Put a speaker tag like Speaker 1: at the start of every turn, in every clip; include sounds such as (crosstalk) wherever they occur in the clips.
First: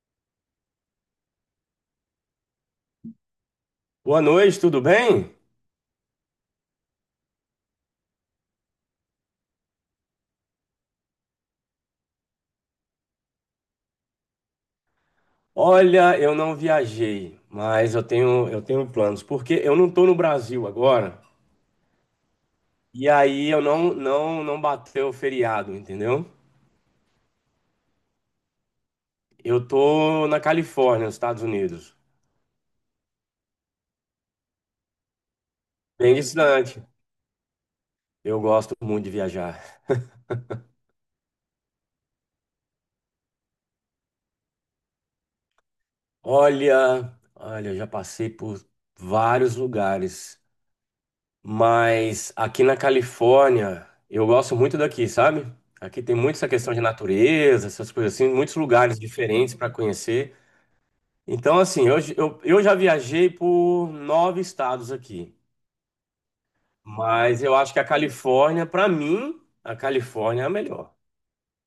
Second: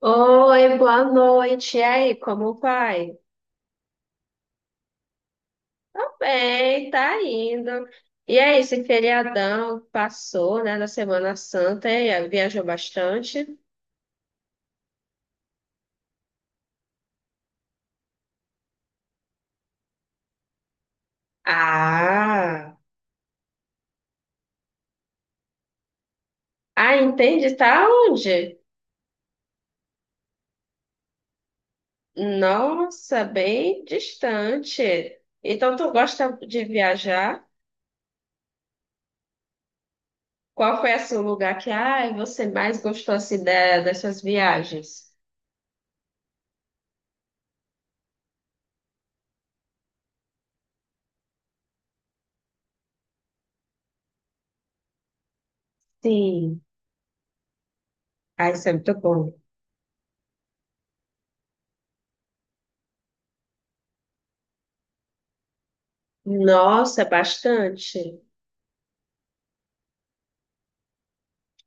Speaker 1: Oi, boa noite. E aí, como vai?
Speaker 2: Boa noite, tudo bem?
Speaker 1: Tô bem, tá indo. E aí, esse feriadão passou, né, da Semana Santa e aí, viajou bastante?
Speaker 2: Olha, eu não viajei, mas eu tenho planos, porque eu não estou no Brasil agora,
Speaker 1: Ah,
Speaker 2: e aí eu não bateu o feriado, entendeu?
Speaker 1: ah, entendi. Tá onde?
Speaker 2: Eu estou na Califórnia, nos Estados Unidos,
Speaker 1: Nossa, bem distante. Então, tu
Speaker 2: bem
Speaker 1: gosta de
Speaker 2: distante.
Speaker 1: viajar?
Speaker 2: Eu gosto muito de viajar.
Speaker 1: Qual foi assim, o lugar que você mais gostou assim, das suas viagens?
Speaker 2: Olha, eu já passei por vários lugares. Mas aqui na Califórnia, eu gosto muito daqui, sabe? Aqui tem muito essa
Speaker 1: Sim.
Speaker 2: questão de natureza, essas coisas assim,
Speaker 1: Ah,
Speaker 2: muitos
Speaker 1: isso é muito
Speaker 2: lugares
Speaker 1: bom.
Speaker 2: diferentes para conhecer. Então, assim, eu já viajei por nove estados aqui,
Speaker 1: Nossa,
Speaker 2: mas eu acho que a
Speaker 1: bastante.
Speaker 2: Califórnia, para mim, a Califórnia é a melhor.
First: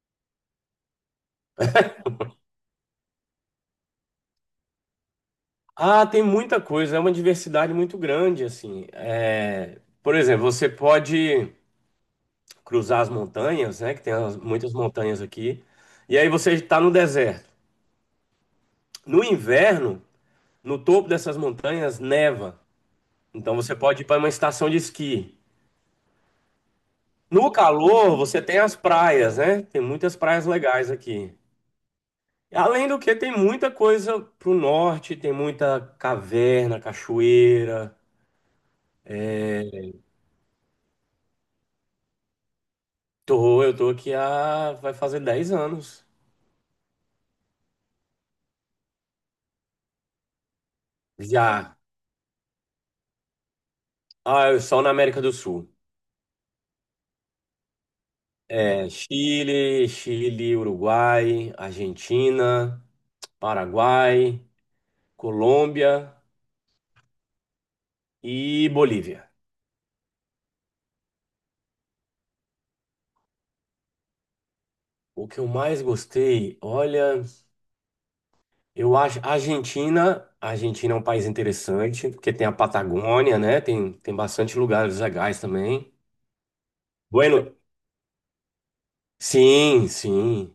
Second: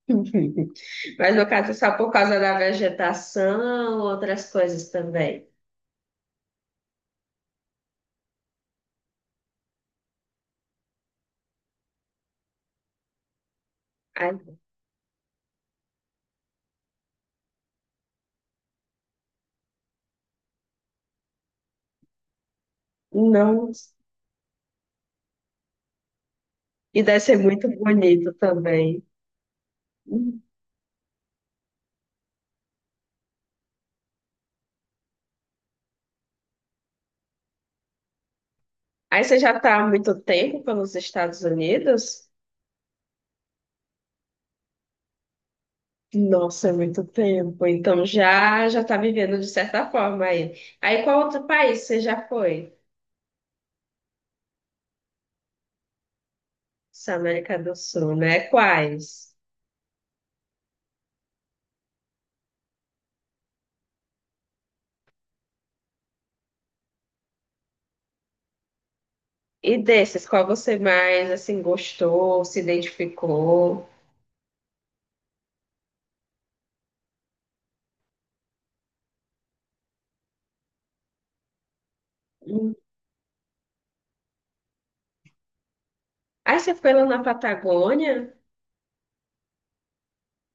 Speaker 1: (laughs) Mas no caso, é só por causa da vegetação, outras coisas também.
Speaker 2: Ah, tem muita coisa, é uma diversidade muito grande, assim. É, por exemplo, você pode cruzar as montanhas, né? Que tem
Speaker 1: Ai,
Speaker 2: muitas montanhas aqui, e aí você está no deserto. No inverno, no topo dessas montanhas neva. Então
Speaker 1: não.
Speaker 2: você pode ir para uma estação de esqui.
Speaker 1: E deve ser
Speaker 2: No
Speaker 1: muito
Speaker 2: calor,
Speaker 1: bonito
Speaker 2: você tem as
Speaker 1: também.
Speaker 2: praias, né? Tem muitas praias legais aqui. Além do que, tem muita coisa pro norte, tem muita caverna, cachoeira.
Speaker 1: Aí você já está há muito tempo pelos Estados Unidos?
Speaker 2: Tô, eu tô aqui há, vai fazer 10 anos.
Speaker 1: Nossa, é muito tempo. Então já já está vivendo de certa forma aí. Aí qual outro
Speaker 2: Já.
Speaker 1: país você já foi?
Speaker 2: Ah, eu só na América do Sul.
Speaker 1: Essa América do Sul, né?
Speaker 2: É
Speaker 1: Quais?
Speaker 2: Chile, Uruguai, Argentina, Paraguai, Colômbia e Bolívia.
Speaker 1: E desses, qual você mais assim gostou, se identificou?
Speaker 2: O que eu mais gostei, olha, eu acho a Argentina é um país interessante, porque tem a
Speaker 1: Hum.
Speaker 2: Patagônia, né? Tem bastante lugares legais também.
Speaker 1: Aí você foi lá na
Speaker 2: Bueno,
Speaker 1: Patagônia?
Speaker 2: sim, sim,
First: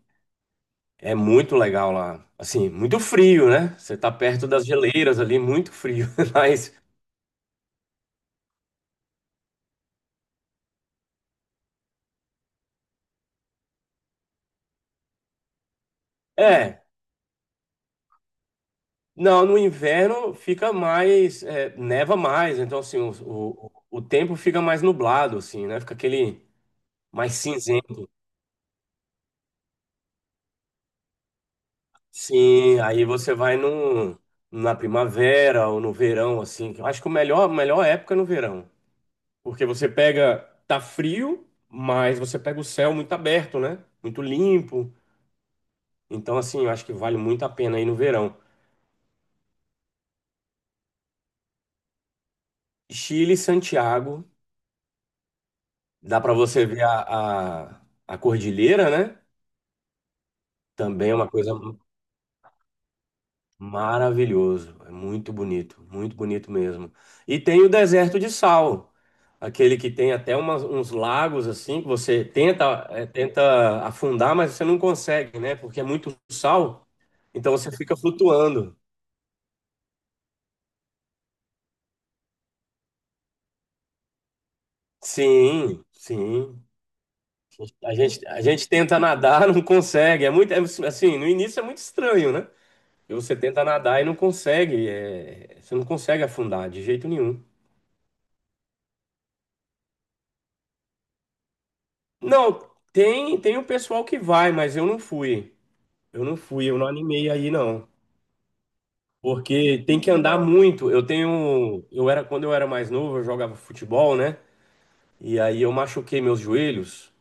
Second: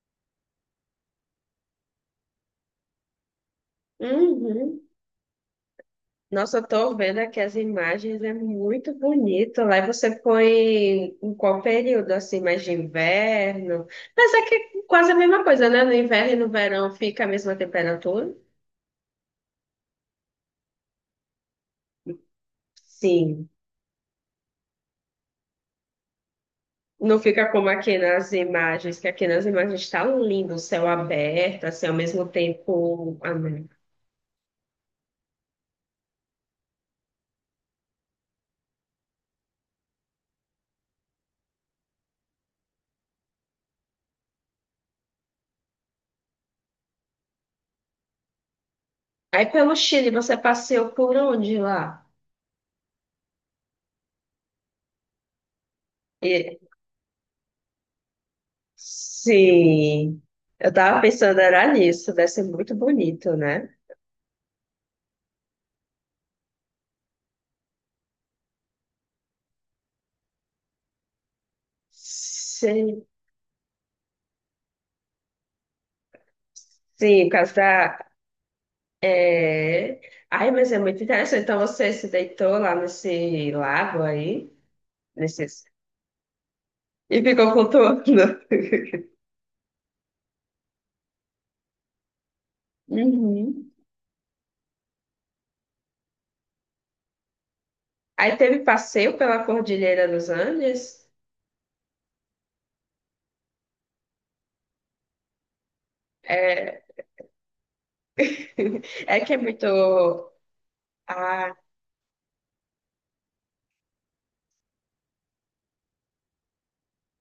Speaker 2: é muito legal lá. Assim, muito frio, né? Você tá perto das
Speaker 1: Uhum.
Speaker 2: geleiras ali, muito frio, (laughs)
Speaker 1: Nossa, eu
Speaker 2: mas
Speaker 1: tô vendo aqui as imagens, é muito bonito. Lá você foi em qual período, assim, mais de inverno? Mas é que quase a mesma coisa, né? No inverno e no
Speaker 2: é,
Speaker 1: verão fica a mesma temperatura?
Speaker 2: não, no inverno fica mais, neva mais, então assim, o,
Speaker 1: Sim.
Speaker 2: o, o tempo fica mais nublado, assim, né? Fica aquele
Speaker 1: Não
Speaker 2: mais
Speaker 1: fica como aqui
Speaker 2: cinzento.
Speaker 1: nas imagens, que aqui nas imagens está lindo, o céu aberto, assim, ao mesmo
Speaker 2: Sim, aí
Speaker 1: tempo. Ah,
Speaker 2: você vai
Speaker 1: não.
Speaker 2: na primavera ou no verão, assim. Eu acho que a melhor época é no verão. Porque você pega, tá frio, mas você pega o céu muito aberto, né? Muito limpo. Então, assim, eu acho que vale muito a pena ir no verão.
Speaker 1: Aí pelo Chile, você passeou por onde lá?
Speaker 2: Chile e Santiago, dá pra
Speaker 1: E-
Speaker 2: você ver a cordilheira, né?
Speaker 1: Sim. Eu tava
Speaker 2: Também é uma
Speaker 1: pensando,
Speaker 2: coisa.
Speaker 1: era nisso, deve ser muito bonito, né?
Speaker 2: Maravilhoso, é muito bonito mesmo. E tem o deserto de sal, aquele que tem até uns lagos assim que você
Speaker 1: Sim.
Speaker 2: tenta afundar, mas você não consegue, né? Porque é muito sal,
Speaker 1: Sim, por
Speaker 2: então
Speaker 1: causa
Speaker 2: você fica
Speaker 1: da.
Speaker 2: flutuando.
Speaker 1: É... Ai, mas é muito interessante. Então você se deitou lá nesse lago aí, nesse...
Speaker 2: Sim, sim.
Speaker 1: e ficou
Speaker 2: A
Speaker 1: flutuando.
Speaker 2: gente, a gente tenta
Speaker 1: (laughs)
Speaker 2: nadar, (laughs) não consegue. É assim, no início é muito estranho, né? E você tenta
Speaker 1: Uhum.
Speaker 2: nadar e não consegue, você não consegue afundar de jeito nenhum.
Speaker 1: Aí teve passeio pela Cordilheira dos Andes.
Speaker 2: Não, tem o pessoal que vai, mas eu não fui. Eu não fui, eu
Speaker 1: É,
Speaker 2: não animei aí não.
Speaker 1: (laughs) é que é
Speaker 2: Porque tem que
Speaker 1: muito.
Speaker 2: andar muito. Eu
Speaker 1: Ah,
Speaker 2: tenho, eu era quando eu era mais novo, eu jogava futebol, né? E aí eu machuquei meus joelhos,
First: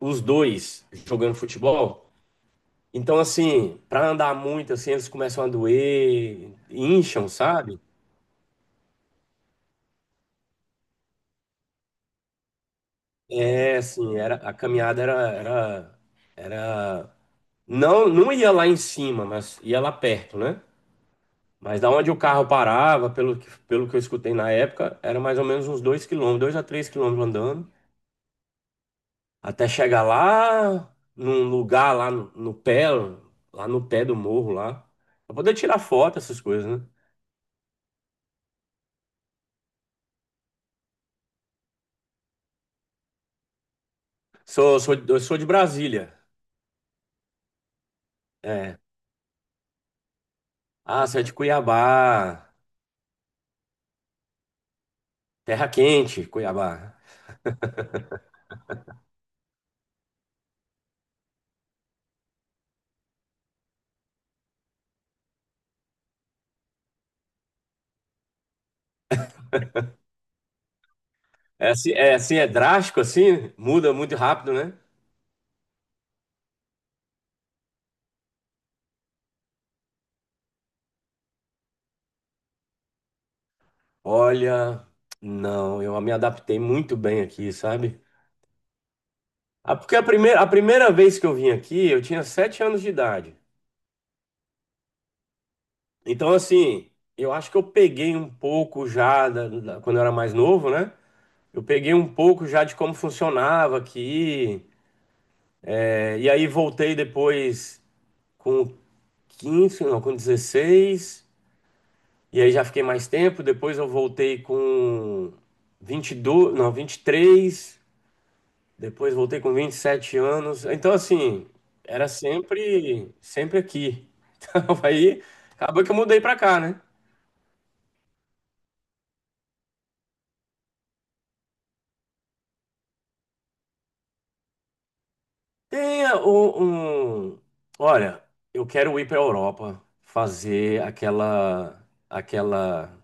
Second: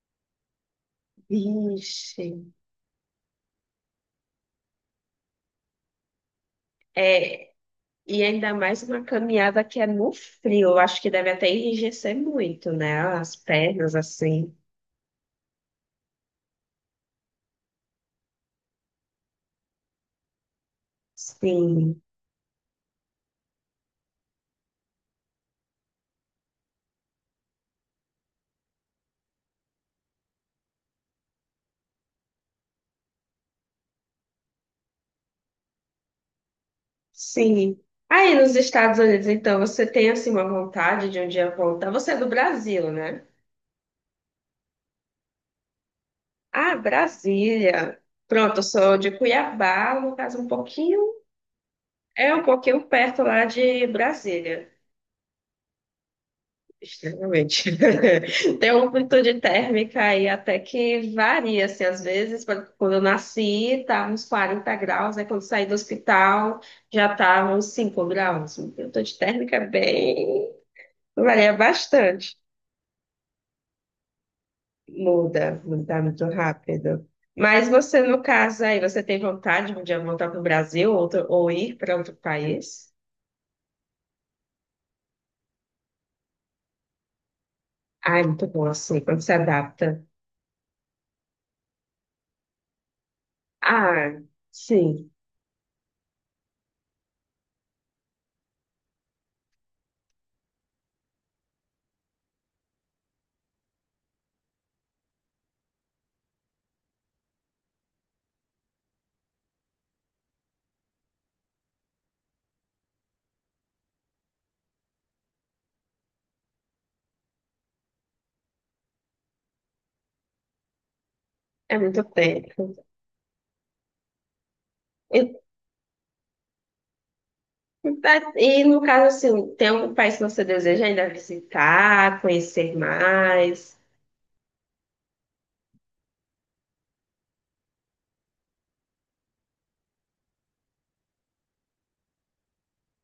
Speaker 2: os dois jogando futebol.
Speaker 1: vixe.
Speaker 2: Então assim, pra andar muito assim, eles começam a doer, incham,
Speaker 1: É,
Speaker 2: sabe?
Speaker 1: e ainda mais uma caminhada que é no frio. Eu acho que deve até enrijecer muito, né? As
Speaker 2: É,
Speaker 1: pernas
Speaker 2: assim, era a
Speaker 1: assim.
Speaker 2: caminhada era era era não não ia lá em cima, mas ia lá perto, né? Mas da
Speaker 1: Sim.
Speaker 2: onde o carro parava, pelo que eu escutei na época, era mais ou menos uns 2 km, 2 a 3 km andando, até chegar lá num lugar lá no pé, lá no pé do morro lá, pra poder tirar foto, essas coisas, né?
Speaker 1: Sim. Aí nos Estados Unidos, então, você tem assim uma vontade de um dia voltar. Você é do Brasil, né?
Speaker 2: Sou, sou, eu sou de Brasília.
Speaker 1: Ah, Brasília. Pronto, eu
Speaker 2: É.
Speaker 1: sou de Cuiabá, no caso um pouquinho,
Speaker 2: Ah, você é de
Speaker 1: é um
Speaker 2: Cuiabá.
Speaker 1: pouquinho perto lá de Brasília.
Speaker 2: Terra quente, Cuiabá.
Speaker 1: Extremamente. (laughs) Tem uma amplitude térmica aí até que varia, assim, às vezes, quando eu nasci, estava uns 40 graus, aí quando saí do hospital já estava uns 5 graus. A amplitude térmica é bem... varia
Speaker 2: É assim,
Speaker 1: bastante.
Speaker 2: é drástico assim, muda muito rápido, né?
Speaker 1: Mudar muito rápido. Mas você, no caso aí, você tem vontade de voltar para o Brasil ou ir para outro país?
Speaker 2: Olha, não, eu me adaptei muito bem aqui, sabe?
Speaker 1: Ah, é muito bom assim, quando se
Speaker 2: Ah, porque a
Speaker 1: adapta.
Speaker 2: primeira, a primeira vez que eu vim aqui, eu tinha 7 anos de idade.
Speaker 1: Ah, sim,
Speaker 2: Então, assim, eu acho que eu peguei um pouco já, quando eu era mais novo, né? Eu peguei um pouco já de como funcionava aqui. É, e aí voltei depois com 15 não, com 16. E aí já fiquei mais tempo. Depois eu voltei com 22 não, 23. Depois voltei com 27 anos. Então, assim,
Speaker 1: é muito
Speaker 2: era
Speaker 1: tempo.
Speaker 2: sempre, sempre aqui. (laughs) Então, aí,
Speaker 1: E,
Speaker 2: acabou que eu mudei pra cá, né?
Speaker 1: e, no caso, assim, tem algum país que você deseja ainda visitar, conhecer mais?
Speaker 2: Tem a- o- um, Olha, eu quero ir pra Europa fazer aquela, aquela,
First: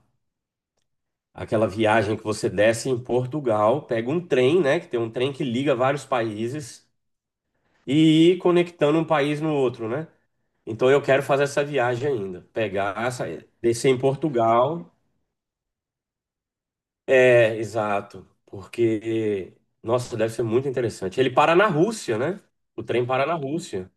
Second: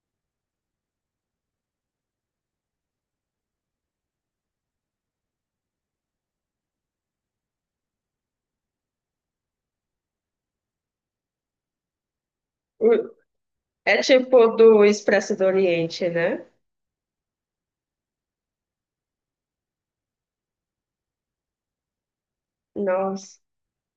Speaker 2: aquela viagem que você desce em Portugal, pega um trem, né? Que tem um trem que liga vários países e ir conectando um país no outro, né? Então, eu quero fazer essa viagem ainda. Pegar,
Speaker 1: Hum,
Speaker 2: descer
Speaker 1: É
Speaker 2: em
Speaker 1: tipo do
Speaker 2: Portugal.
Speaker 1: Expresso do Oriente, né?
Speaker 2: É, exato. Porque, nossa, deve ser muito interessante. Ele para na Rússia, né? O trem para na
Speaker 1: Nossa,
Speaker 2: Rússia.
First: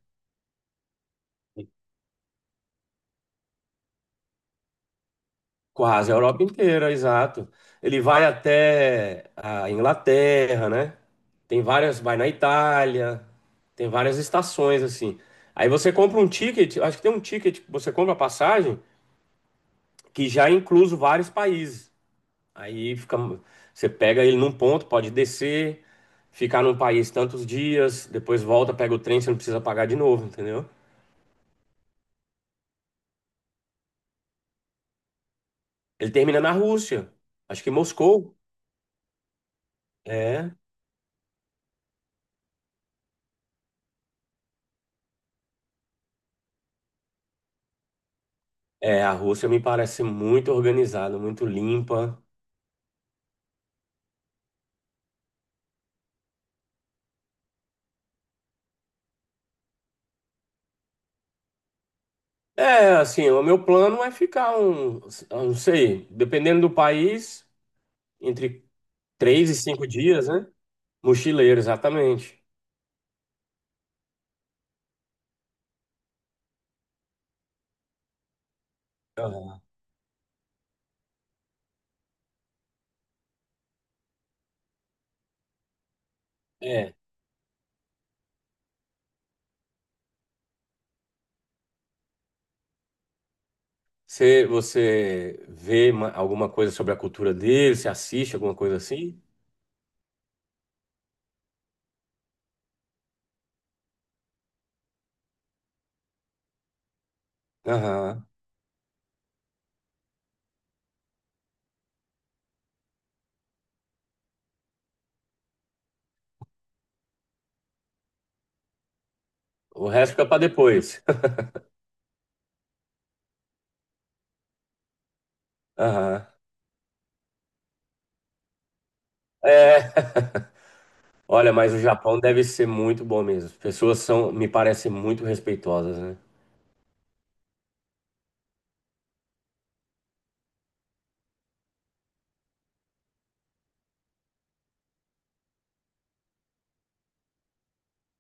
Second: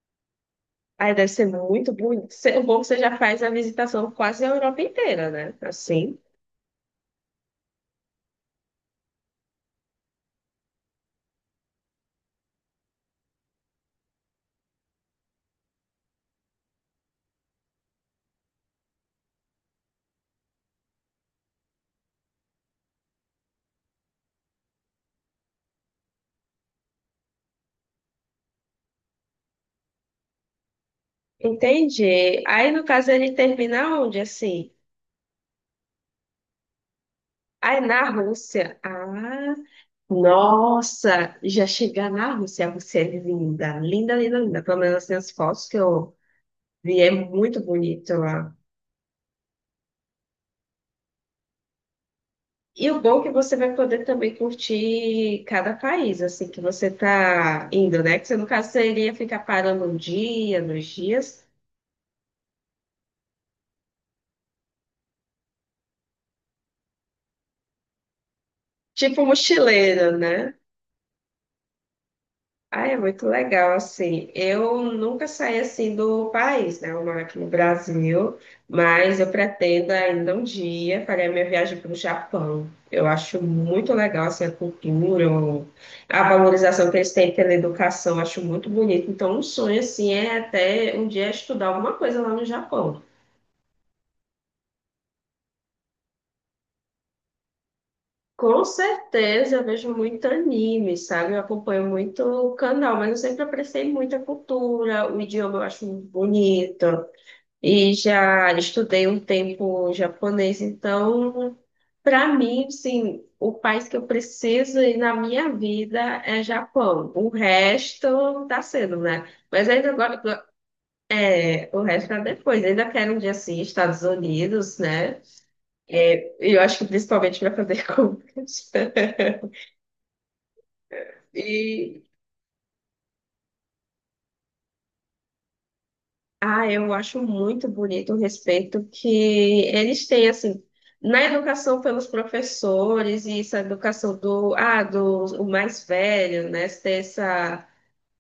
Speaker 1: aí deve ser muito bonito. O bom é que você já faz a visitação quase a Europa inteira, né?
Speaker 2: Quase a
Speaker 1: Assim.
Speaker 2: Europa inteira, exato. Ele vai até a Inglaterra, né? Tem várias, vai na Itália, tem várias estações assim. Aí você compra um ticket, acho que tem um ticket, que você compra a passagem que já é incluso vários países. Aí fica, você pega ele num ponto, pode descer, ficar num país tantos dias, depois volta, pega o trem, você não precisa pagar de novo, entendeu?
Speaker 1: Entendi. Aí, no caso, ele termina onde, assim?
Speaker 2: Ele termina na Rússia, acho que em
Speaker 1: Aí, na
Speaker 2: Moscou.
Speaker 1: Rússia. Ah,
Speaker 2: É,
Speaker 1: nossa! Já chegar na Rússia, você é linda. Linda, linda, linda. Pelo menos assim, as fotos que eu vi, é muito bonito lá.
Speaker 2: é, a Rússia me parece muito organizada, muito limpa.
Speaker 1: E o bom é que você vai poder também curtir cada país, assim, que você tá indo, né? Que você, no caso, você iria ficar parando um dia, dois dias.
Speaker 2: É, assim, o meu plano é ficar eu não sei, dependendo do país, entre
Speaker 1: Tipo
Speaker 2: três e cinco
Speaker 1: mochileiro,
Speaker 2: dias, né?
Speaker 1: né?
Speaker 2: Mochileiro, exatamente.
Speaker 1: Ah, é muito legal, assim. Eu nunca saí assim do país, né? Eu moro aqui no Brasil, mas eu
Speaker 2: Aham.
Speaker 1: pretendo ainda um dia fazer a minha viagem para o Japão. Eu acho muito legal, assim, a cultura, a valorização
Speaker 2: É.
Speaker 1: que eles têm pela educação, eu acho muito bonito. Então, um sonho, assim, é até um dia estudar alguma coisa lá no Japão.
Speaker 2: Você vê alguma coisa sobre a cultura dele? Você assiste alguma
Speaker 1: Com
Speaker 2: coisa assim?
Speaker 1: certeza, eu vejo muito anime, sabe? Eu acompanho muito o canal, mas eu sempre apreciei muito a cultura, o idioma eu acho bonito. E
Speaker 2: Aham.
Speaker 1: já estudei um tempo japonês, então, para mim, assim, o país que eu preciso ir na minha vida é Japão. O resto tá sendo, né? Mas
Speaker 2: O
Speaker 1: ainda
Speaker 2: resto
Speaker 1: agora,
Speaker 2: fica para depois.
Speaker 1: é, o resto é depois. Ainda quero um dia assim, Estados Unidos, né?
Speaker 2: (laughs) Aham.
Speaker 1: É, eu acho que principalmente para fazer (laughs) compras.
Speaker 2: É. (laughs) Olha, mas o
Speaker 1: E
Speaker 2: Japão deve ser muito bom mesmo. As pessoas são, me parecem muito respeitosas, né?
Speaker 1: Ah, eu acho muito bonito o respeito que eles têm, assim, na educação pelos professores e essa educação do o mais velho, né?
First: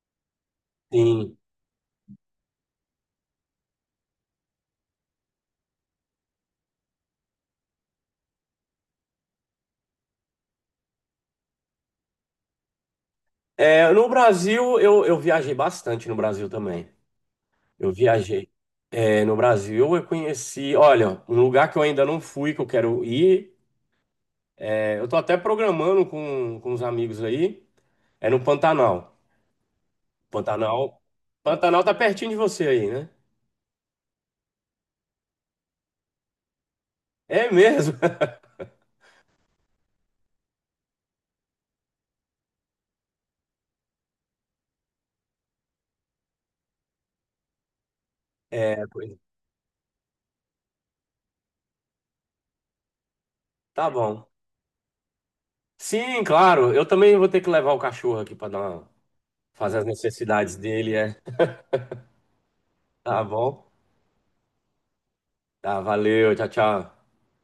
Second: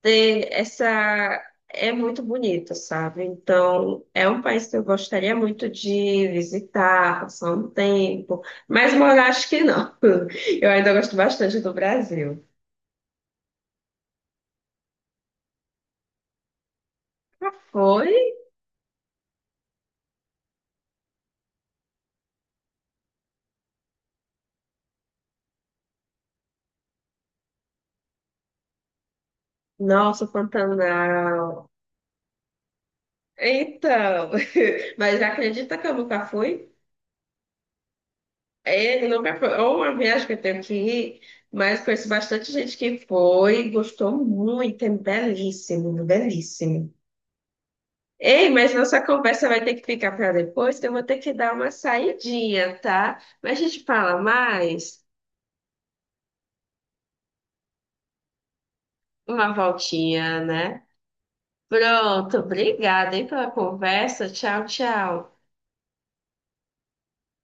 Speaker 1: ter
Speaker 2: Sim.
Speaker 1: essa, é muito bonito, sabe? Então, é um país que eu gostaria muito de visitar, passar um tempo, mas morar acho que não. (laughs) Eu ainda gosto bastante do Brasil.
Speaker 2: É, no Brasil, eu viajei bastante no Brasil também. Eu
Speaker 1: Foi?
Speaker 2: viajei. É, no Brasil, eu conheci. Olha, um lugar que eu ainda não fui, que eu quero ir. Eu tô até programando com os amigos aí. É no Pantanal.
Speaker 1: Nossa,
Speaker 2: Pantanal.
Speaker 1: Pantanal.
Speaker 2: Pantanal tá pertinho de você aí, né?
Speaker 1: Então, (laughs) mas acredita que eu nunca fui?
Speaker 2: É mesmo? (laughs)
Speaker 1: Ele não me apro- é uma viagem que eu tenho que ir, mas conheço bastante gente que foi, gostou muito, é belíssimo, belíssimo. Ei, mas nossa
Speaker 2: Coisa.
Speaker 1: conversa vai ter que ficar para depois, que eu vou ter que dar uma saidinha, tá? Mas a gente
Speaker 2: Tá
Speaker 1: fala
Speaker 2: bom.
Speaker 1: mais,
Speaker 2: Sim, claro. Eu também vou ter que levar o cachorro aqui para dar
Speaker 1: uma
Speaker 2: fazer as
Speaker 1: voltinha,
Speaker 2: necessidades
Speaker 1: né?
Speaker 2: dele.
Speaker 1: Pronto, obrigada,
Speaker 2: Tá
Speaker 1: hein, pela
Speaker 2: bom?
Speaker 1: conversa. Tchau, tchau.
Speaker 2: Tá, valeu. Tchau, tchau.